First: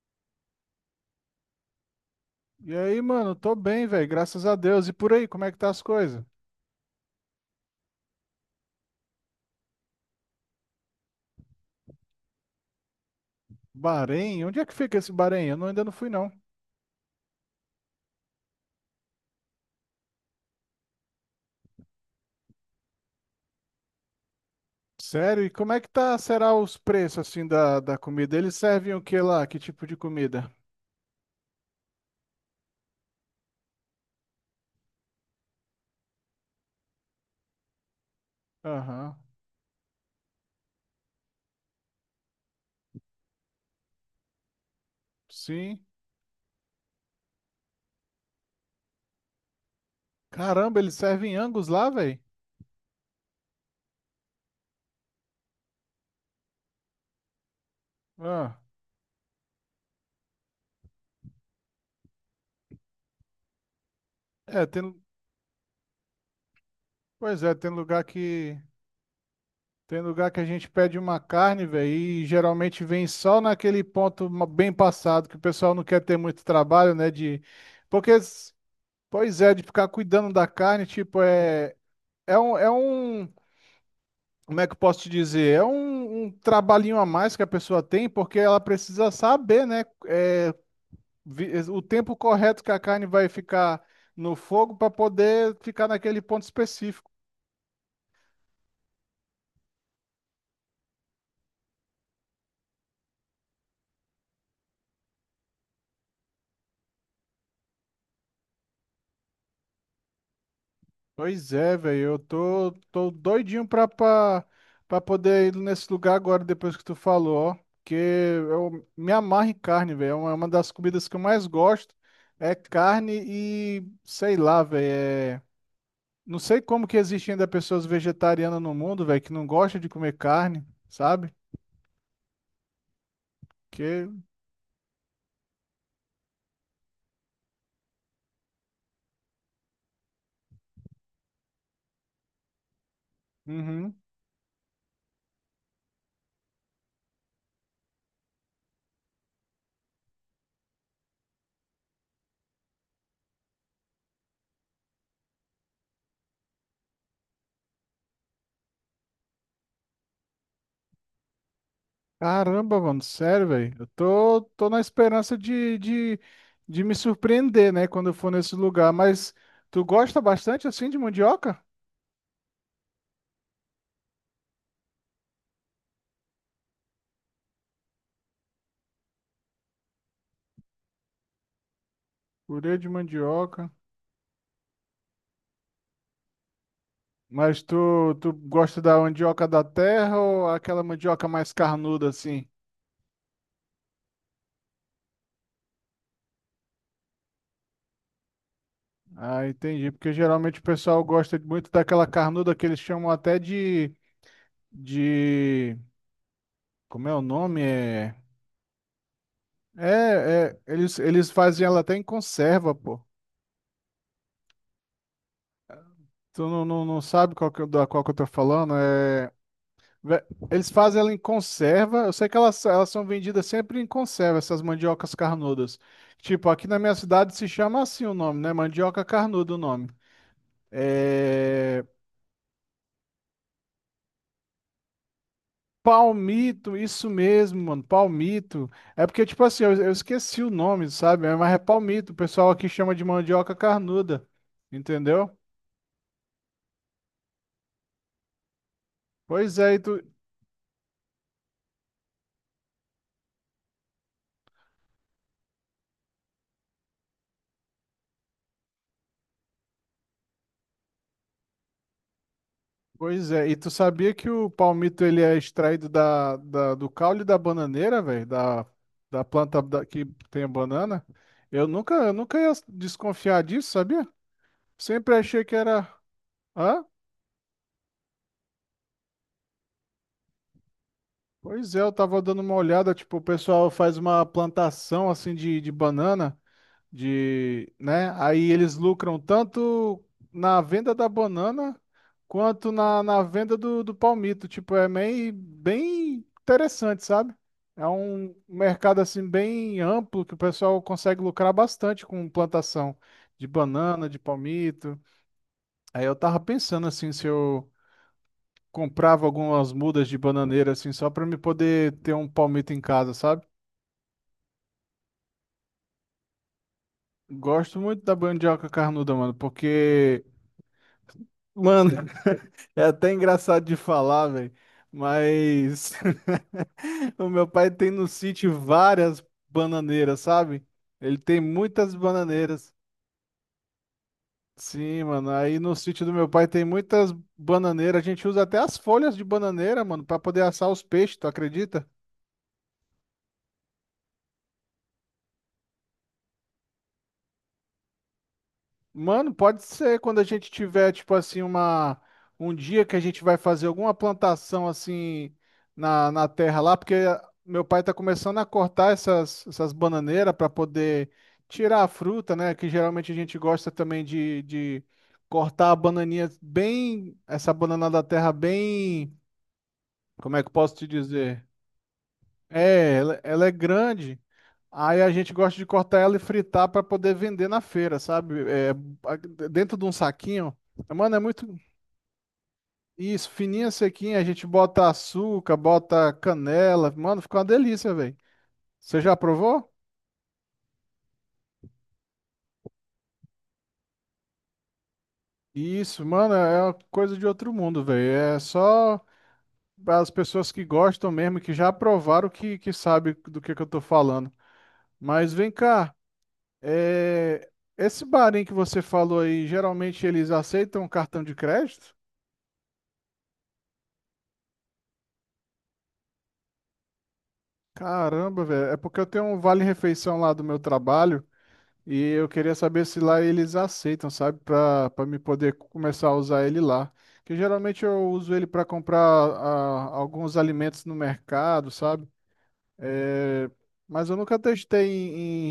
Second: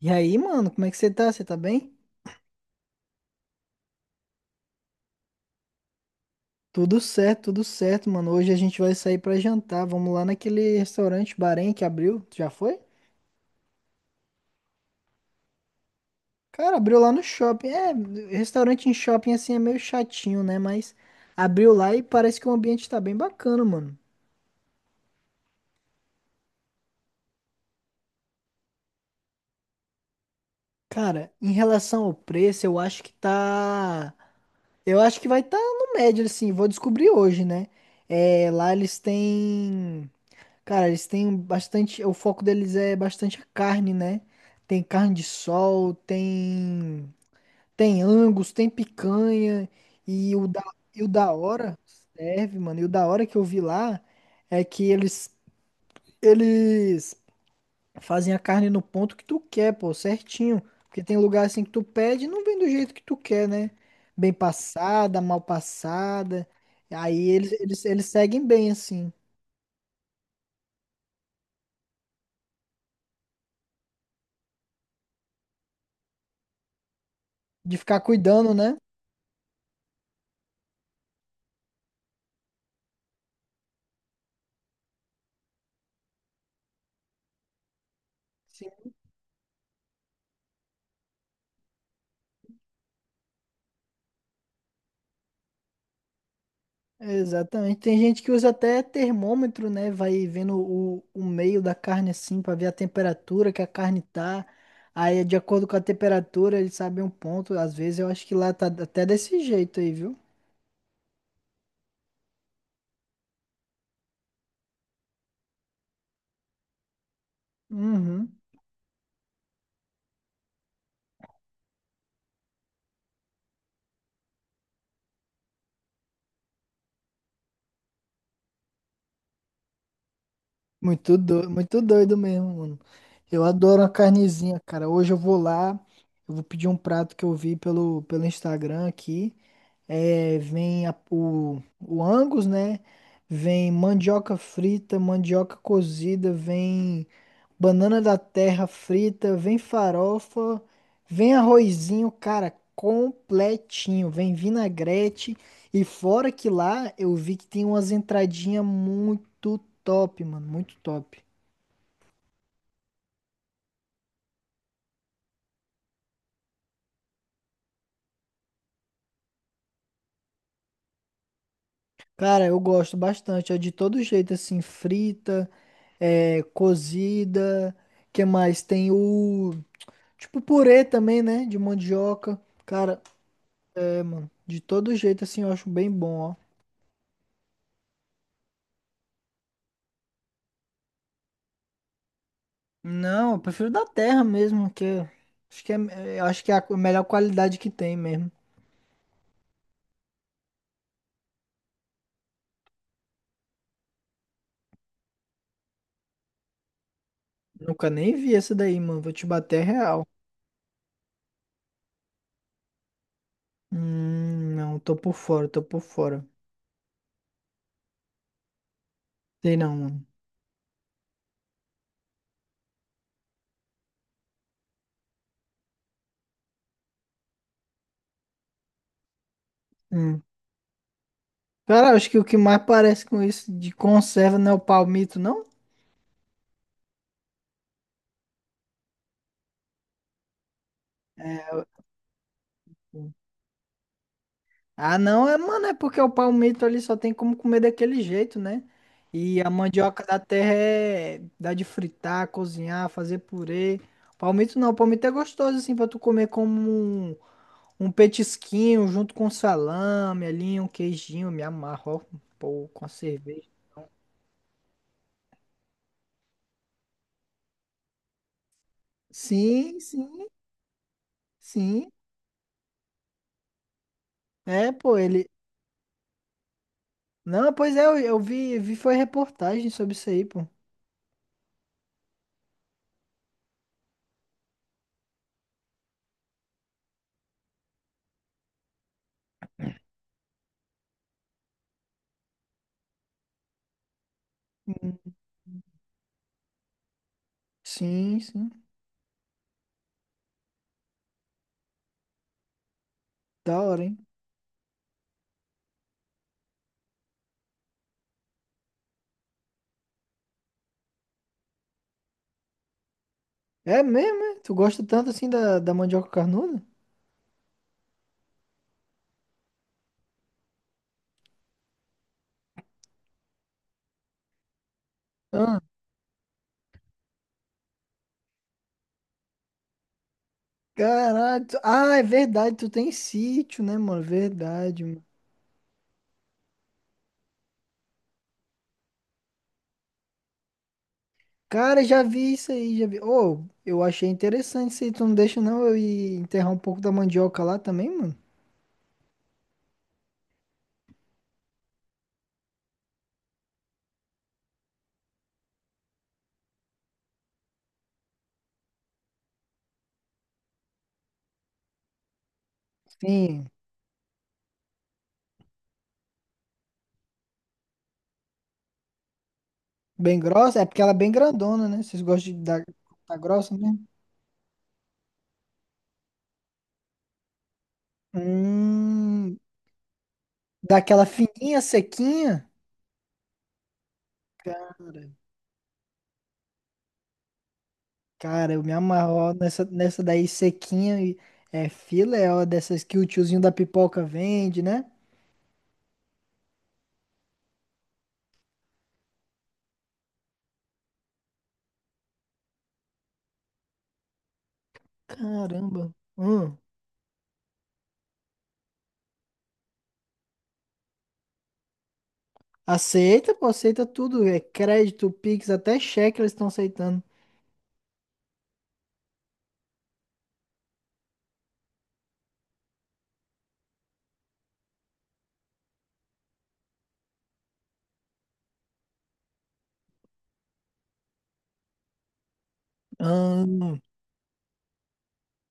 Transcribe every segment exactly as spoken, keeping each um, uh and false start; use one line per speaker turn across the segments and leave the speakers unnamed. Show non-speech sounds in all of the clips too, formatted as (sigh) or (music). E aí, mano, como é que você tá? Você tá bem?
E aí, mano, tô bem, velho, graças a Deus. E por aí, como é que tá as coisas?
Tudo certo, tudo certo, mano. Hoje a gente vai sair pra jantar. Vamos lá naquele restaurante Bahrein que abriu. Tu já foi?
Bahrein? Onde é que fica esse Bahrein? Eu não- Ainda não fui, não.
Cara, abriu lá no shopping. É, restaurante em shopping assim é meio chatinho, né? Mas abriu lá e parece que o ambiente tá bem bacana, mano.
Sério? E como é que tá, será os preços, assim, da, da comida? Eles servem o que lá? Que tipo de comida?
Cara, em relação ao preço, eu acho que tá. Eu acho que vai tá no médio, assim. Vou descobrir hoje, né? É, lá eles
Aham,
têm. Cara, eles têm bastante. O foco deles é bastante a carne, né? Tem carne de
sim.
sol, tem. Tem Angus, tem picanha. E o da,
Caramba, eles
e o da
servem Angus
hora,
lá, velho?
serve, mano. E o da hora que eu vi lá é que eles, eles fazem a
Ah,
carne no ponto que tu quer, pô, certinho. Porque tem lugar assim que tu pede e não vem do jeito que tu quer, né? Bem
é, tem...
passada, mal passada. Aí
Pois
eles,
é, tem
eles,
lugar
eles seguem
que...
bem, assim.
Tem lugar que a gente pede uma carne, velho, e geralmente vem só naquele ponto ma- bem passado, que o pessoal não quer ter muito trabalho, né, de...
De ficar
Porque...
cuidando, né?
Pois é, de ficar cuidando da carne, tipo, é, é um, é um, como é que eu posso te dizer? É um, um trabalhinho a mais que a pessoa tem, porque ela
Sim.
precisa saber, né, é, vi- é, o tempo correto que a carne vai ficar no fogo para poder ficar naquele ponto específico.
Exatamente. Tem gente que usa até termômetro, né? Vai vendo o, o meio da carne assim para ver a temperatura que a carne tá. Aí, de acordo com a temperatura, ele sabe um ponto. Às vezes eu acho que lá tá até desse jeito aí, viu?
Pois é, velho, eu tô, tô doidinho pra, pra, pra poder ir nesse lugar agora, depois que tu falou, ó. Porque
Uhum.
eu me amarro em carne, velho. É uma é uma das comidas que eu mais gosto. É carne e, sei lá, velho. é- Não sei como que existe ainda pessoas vegetarianas no mundo, velho, que não gostam de comer carne,
Muito
sabe?
doido, muito doido mesmo, mano. Eu adoro uma
Porque,
carnezinha, cara. Hoje eu vou lá, eu vou pedir um prato que eu vi pelo, pelo Instagram aqui. É, vem a- o, o Angus, né? Vem
uhum.
mandioca frita, mandioca cozida, vem banana da terra frita, vem farofa, vem arrozinho, cara, completinho. Vem vinagrete. E fora que lá eu vi que tem umas entradinhas muito top, mano, muito top.
Caramba, mano, sério, velho. Eu tô, tô na esperança de, de, de me surpreender, né, quando eu for nesse lugar. Mas tu gosta bastante assim de mandioca?
Cara, eu gosto bastante. É de todo jeito, assim, frita, é, cozida. Que mais? Tem o. Tipo purê também, né? De mandioca.
Purê de
Cara,
mandioca.
é, mano. De todo jeito, assim, eu acho bem bom, ó.
Mas tu, tu gosta da mandioca da terra ou aquela mandioca mais carnuda assim?
Não, eu prefiro da terra mesmo, que é- acho que é, é, acho que é a melhor qualidade que tem mesmo.
Ah, entendi. Porque geralmente o pessoal gosta muito daquela carnuda que eles chamam até de, de... Como é o nome?
Nunca nem
É,
vi essa daí, mano. Vou te bater real.
é, é eles, eles fazem ela até em conserva, pô.
Hum, não, tô por fora, tô por fora.
Tu não, não, não sabe qual que, eu- da qual que eu tô falando? É,
Sei não, mano.
ve- Eles fazem ela em conserva. Eu sei que elas, elas são vendidas sempre em conserva, essas mandiocas carnudas. Tipo, aqui na minha cidade se chama assim o nome, né? Mandioca carnuda o nome.
Hum.
É,
Cara, acho que o que mais parece com isso de conserva não é o palmito, não?
palmito, isso mesmo, mano. Palmito. É porque, tipo assim, eu, eu esqueci o nome, sabe? Mas é
É.
palmito. O pessoal aqui chama de mandioca carnuda.
Ah, não,
Entendeu?
é, mano, é porque o palmito ali só tem como comer daquele jeito, né? E a
Pois é, e tu,
mandioca da terra é dá de fritar, cozinhar, fazer purê. Palmito não, palmito é gostoso assim pra tu comer como um, um petisquinho junto com salame ali, um queijinho, me amarro, ó, pô, com a
Pois
cerveja.
é, e tu sabia que o palmito ele é extraído da, da- do caule da bananeira, velho, da, da planta
Sim,
da- que
sim,
tem a banana? Eu
sim.
nunca, eu nunca ia desconfiar disso, sabia?
É, pô,
Sempre
ele.
achei que era. Hã?
Não, pois é, eu, eu vi, vi foi reportagem sobre isso aí, pô.
Pois é, eu tava dando uma olhada, tipo, o pessoal faz uma plantação assim de, de banana. De, né? Aí eles lucram tanto na venda da banana quanto na, na venda do, do palmito. Tipo, é
Hum,
meio bem interessante, sabe? É
Sim,
um
sim.
mercado assim bem amplo que o pessoal consegue lucrar bastante com plantação de
Da hora, hein?
banana, de palmito. Aí eu tava pensando assim se eu comprava algumas mudas de bananeira assim só para me poder ter um palmito em casa, sabe?
É mesmo, é? Tu gosta tanto assim da, da mandioca carnuda?
Gosto muito da mandioca carnuda, mano, porque mano, (laughs) é até engraçado de falar, velho,
Ah.
mas (laughs) o meu pai tem no sítio várias bananeiras, sabe? Ele tem
Caralho. Tu-
muitas
ah, é verdade. Tu
bananeiras.
tem sítio, né, mano? Verdade,
Sim,
mano.
mano, aí no sítio do meu pai tem muitas bananeiras. A gente usa até as folhas de bananeira, mano, pra poder assar os peixes, tu
Cara,
acredita?
já vi isso aí, já vi. Ô, eu achei interessante isso aí. Tu não deixa, não, eu ir enterrar um pouco da mandioca lá também, mano?
Mano, pode ser quando a gente tiver, tipo assim, uma, um dia que a gente vai fazer alguma plantação assim na, na terra lá, porque meu pai tá começando a cortar essas, essas bananeiras para poder tirar a fruta, né? Que geralmente a gente
Sim.
gosta também de, de cortar a bananinha bem, essa banana da terra bem,
Bem
como é que eu
grossa? É
posso
porque
te
ela é bem
dizer?
grandona, né? Vocês gostam de dar,
É,
dar
ela, ela é
grossa mesmo?
grande. Aí a gente gosta de cortar ela e fritar para poder vender na feira, sabe? É, a-
Hum.
dentro de um saquinho.
Daquela
Mano, é muito
fininha, sequinha?
isso, fininha, sequinha. A gente bota
Cara.
açúcar, bota canela. Mano, fica uma delícia, velho.
Cara, eu me
Você
amarro
já
ó, nessa,
provou?
nessa daí sequinha e é filé, ó, dessas que o tiozinho da pipoca vende, né?
Isso, mano, é uma coisa de outro mundo, velho. É só as pessoas que gostam mesmo, que já provaram, que, que sabe do que, que eu tô falando. Mas vem
Caramba.
cá,
Hum.
é, esse barinho que você falou aí, geralmente eles aceitam cartão de crédito?
Aceita, pô, aceita tudo. É crédito, Pix, até cheque eles estão aceitando.
Caramba, velho. É porque eu tenho um vale-refeição lá do meu trabalho e eu queria saber se lá eles aceitam, sabe? Pra, pra me poder começar a usar ele lá. Que geralmente eu uso ele pra comprar ah, alguns alimentos no mercado, sabe?
Ah,
É, mas eu nunca testei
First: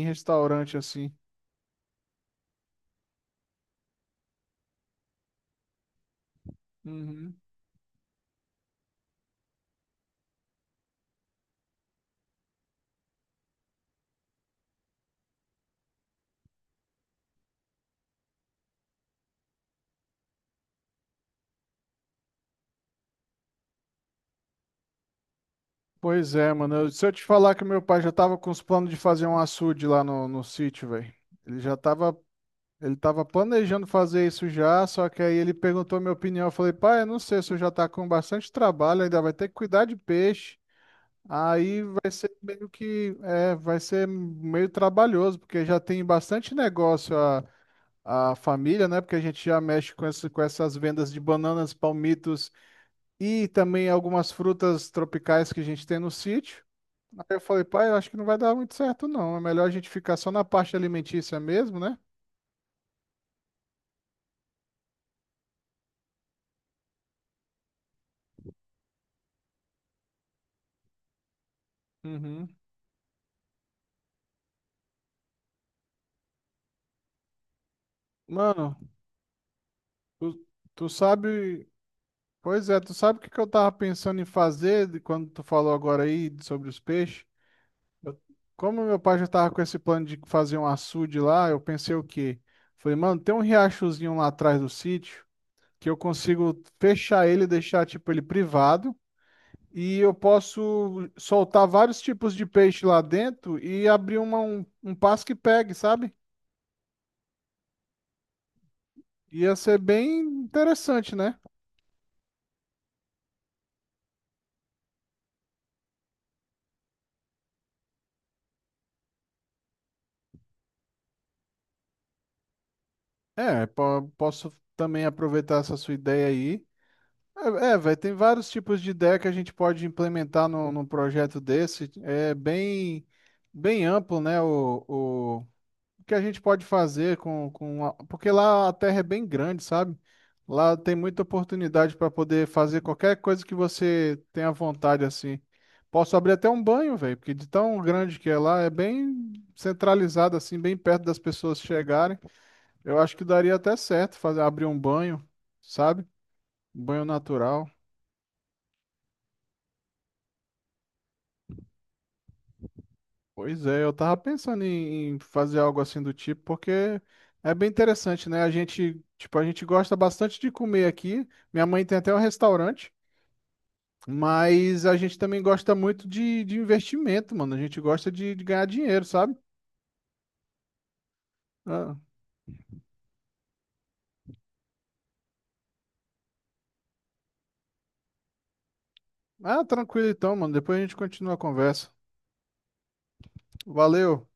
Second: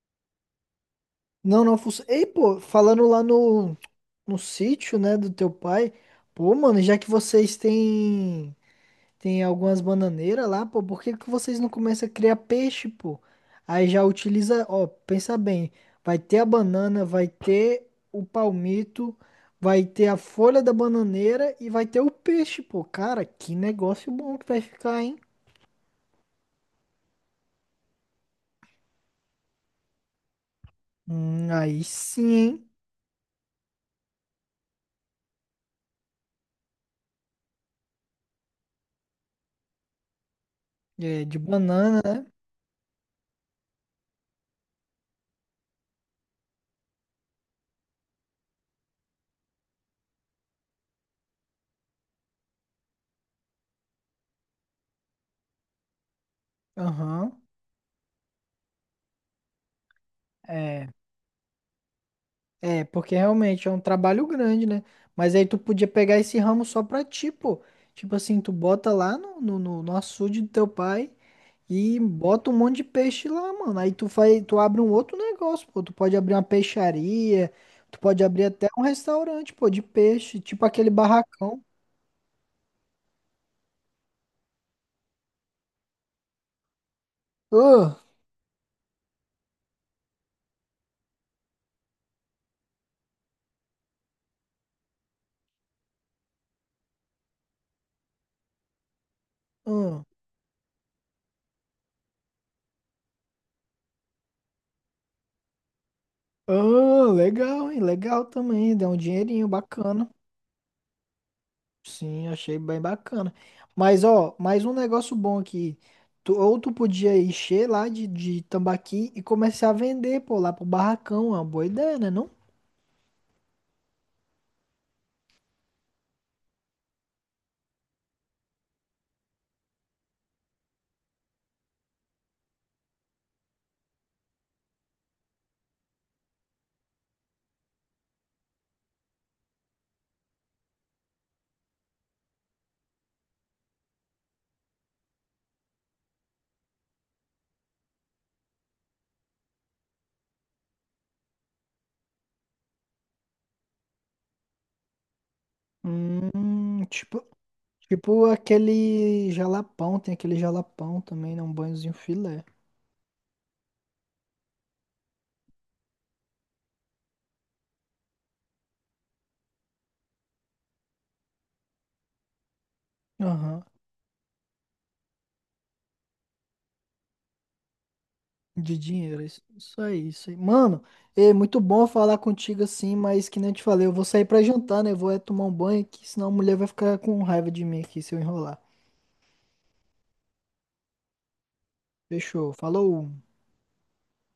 em, em restaurante assim.
não, não funciona. Ei, pô, falando lá no, no sítio, né, do teu pai, pô, mano, já que
Uhum.
vocês têm. Tem algumas bananeiras lá, pô. Por que que vocês não começam a criar peixe, pô? Aí já utiliza, ó, pensa bem. Vai ter a banana, vai ter o palmito, vai ter a folha da bananeira e vai ter o peixe, pô. Cara, que negócio bom que vai ficar, hein?
Pois é, mano. Eu- Se eu te falar que meu pai já tava com os planos de fazer um açude lá no, no sítio, velho.
Hum,
Ele já
aí
tava
sim, hein?
Ele estava planejando fazer isso já, só que aí ele perguntou minha opinião. Eu falei, pai, eu não sei, se eu já está com bastante trabalho, ainda vai ter que cuidar de peixe.
É, de
Aí
banana,
vai
né?
ser meio que, é, vai ser meio trabalhoso, porque já tem bastante negócio a, a família, né? Porque a gente já mexe com, esse, com essas vendas de bananas, palmitos e também algumas frutas tropicais que a gente tem no sítio. Aí
Aham.
eu falei, pai, eu acho que não vai dar muito certo, não. É melhor a gente ficar só na parte
É.
alimentícia mesmo, né?
É, porque realmente é um trabalho grande, né? Mas aí tu podia pegar esse ramo só pra ti, pô. Tipo assim, tu bota lá no, no, no no açude do teu pai e
Uhum.
bota um monte de peixe lá, mano. Aí tu faz, tu abre um outro negócio, pô. Tu pode abrir uma peixaria, tu pode abrir até
Mano,
um restaurante, pô, de peixe,
Tu,
tipo aquele
tu
barracão.
sabe, pois é, tu sabe o que que eu tava pensando em fazer de quando tu falou agora aí sobre os peixes?
Ah,
Eu- Como meu pai já tava com esse plano de fazer um açude lá, eu pensei o quê? Falei, mano, tem um riachozinho lá atrás do sítio que eu consigo fechar ele, deixar tipo ele privado e
ah,
eu posso soltar vários tipos de peixe lá dentro e abrir uma, um, um passo que pegue, sabe?
ah, legal, hein? Legal também, dá um dinheirinho
Ia ser
bacana.
bem interessante, né?
Sim, achei bem bacana. Mas, ó, mais um negócio bom aqui. Tu- ou tu podia encher lá de, de tambaqui e começar a vender, pô, lá pro barracão. É uma boa ideia, né, não?
É, po- posso também aproveitar essa sua ideia aí. É, é, velho, tem vários tipos de ideia que a gente pode implementar no num projeto desse. É bem, bem amplo, né? O, o, o que a gente pode fazer com, com a- porque lá a terra é bem grande, sabe? Lá tem muita oportunidade para poder fazer qualquer coisa que você tenha vontade, assim. Posso abrir até um banho, velho, porque de tão grande que é lá, é bem centralizado, assim, bem perto das pessoas chegarem. Eu acho que daria até certo fazer abrir um banho, sabe? Um
Hum,
banho
tipo,
natural.
tipo aquele jalapão, tem aquele jalapão também, né? Um banhozinho filé.
Pois é, eu tava pensando em em fazer algo assim do tipo, porque é bem interessante, né? A gente, tipo, a gente gosta bastante de comer aqui. Minha mãe tem até um restaurante,
Aham.
mas a gente também gosta muito de, de investimento, mano. A gente gosta de, de ganhar
De
dinheiro,
dinheiro,
sabe?
isso, isso aí, isso aí. Mano, é muito bom
Ah,
falar contigo assim, mas que nem eu te falei, eu vou sair pra jantar, né? Eu vou é tomar um banho aqui, senão a mulher vai ficar com raiva de mim aqui se eu enrolar.
ah, tranquilo então, mano. Depois a gente continua a conversa.
Fechou, falou.
Valeu!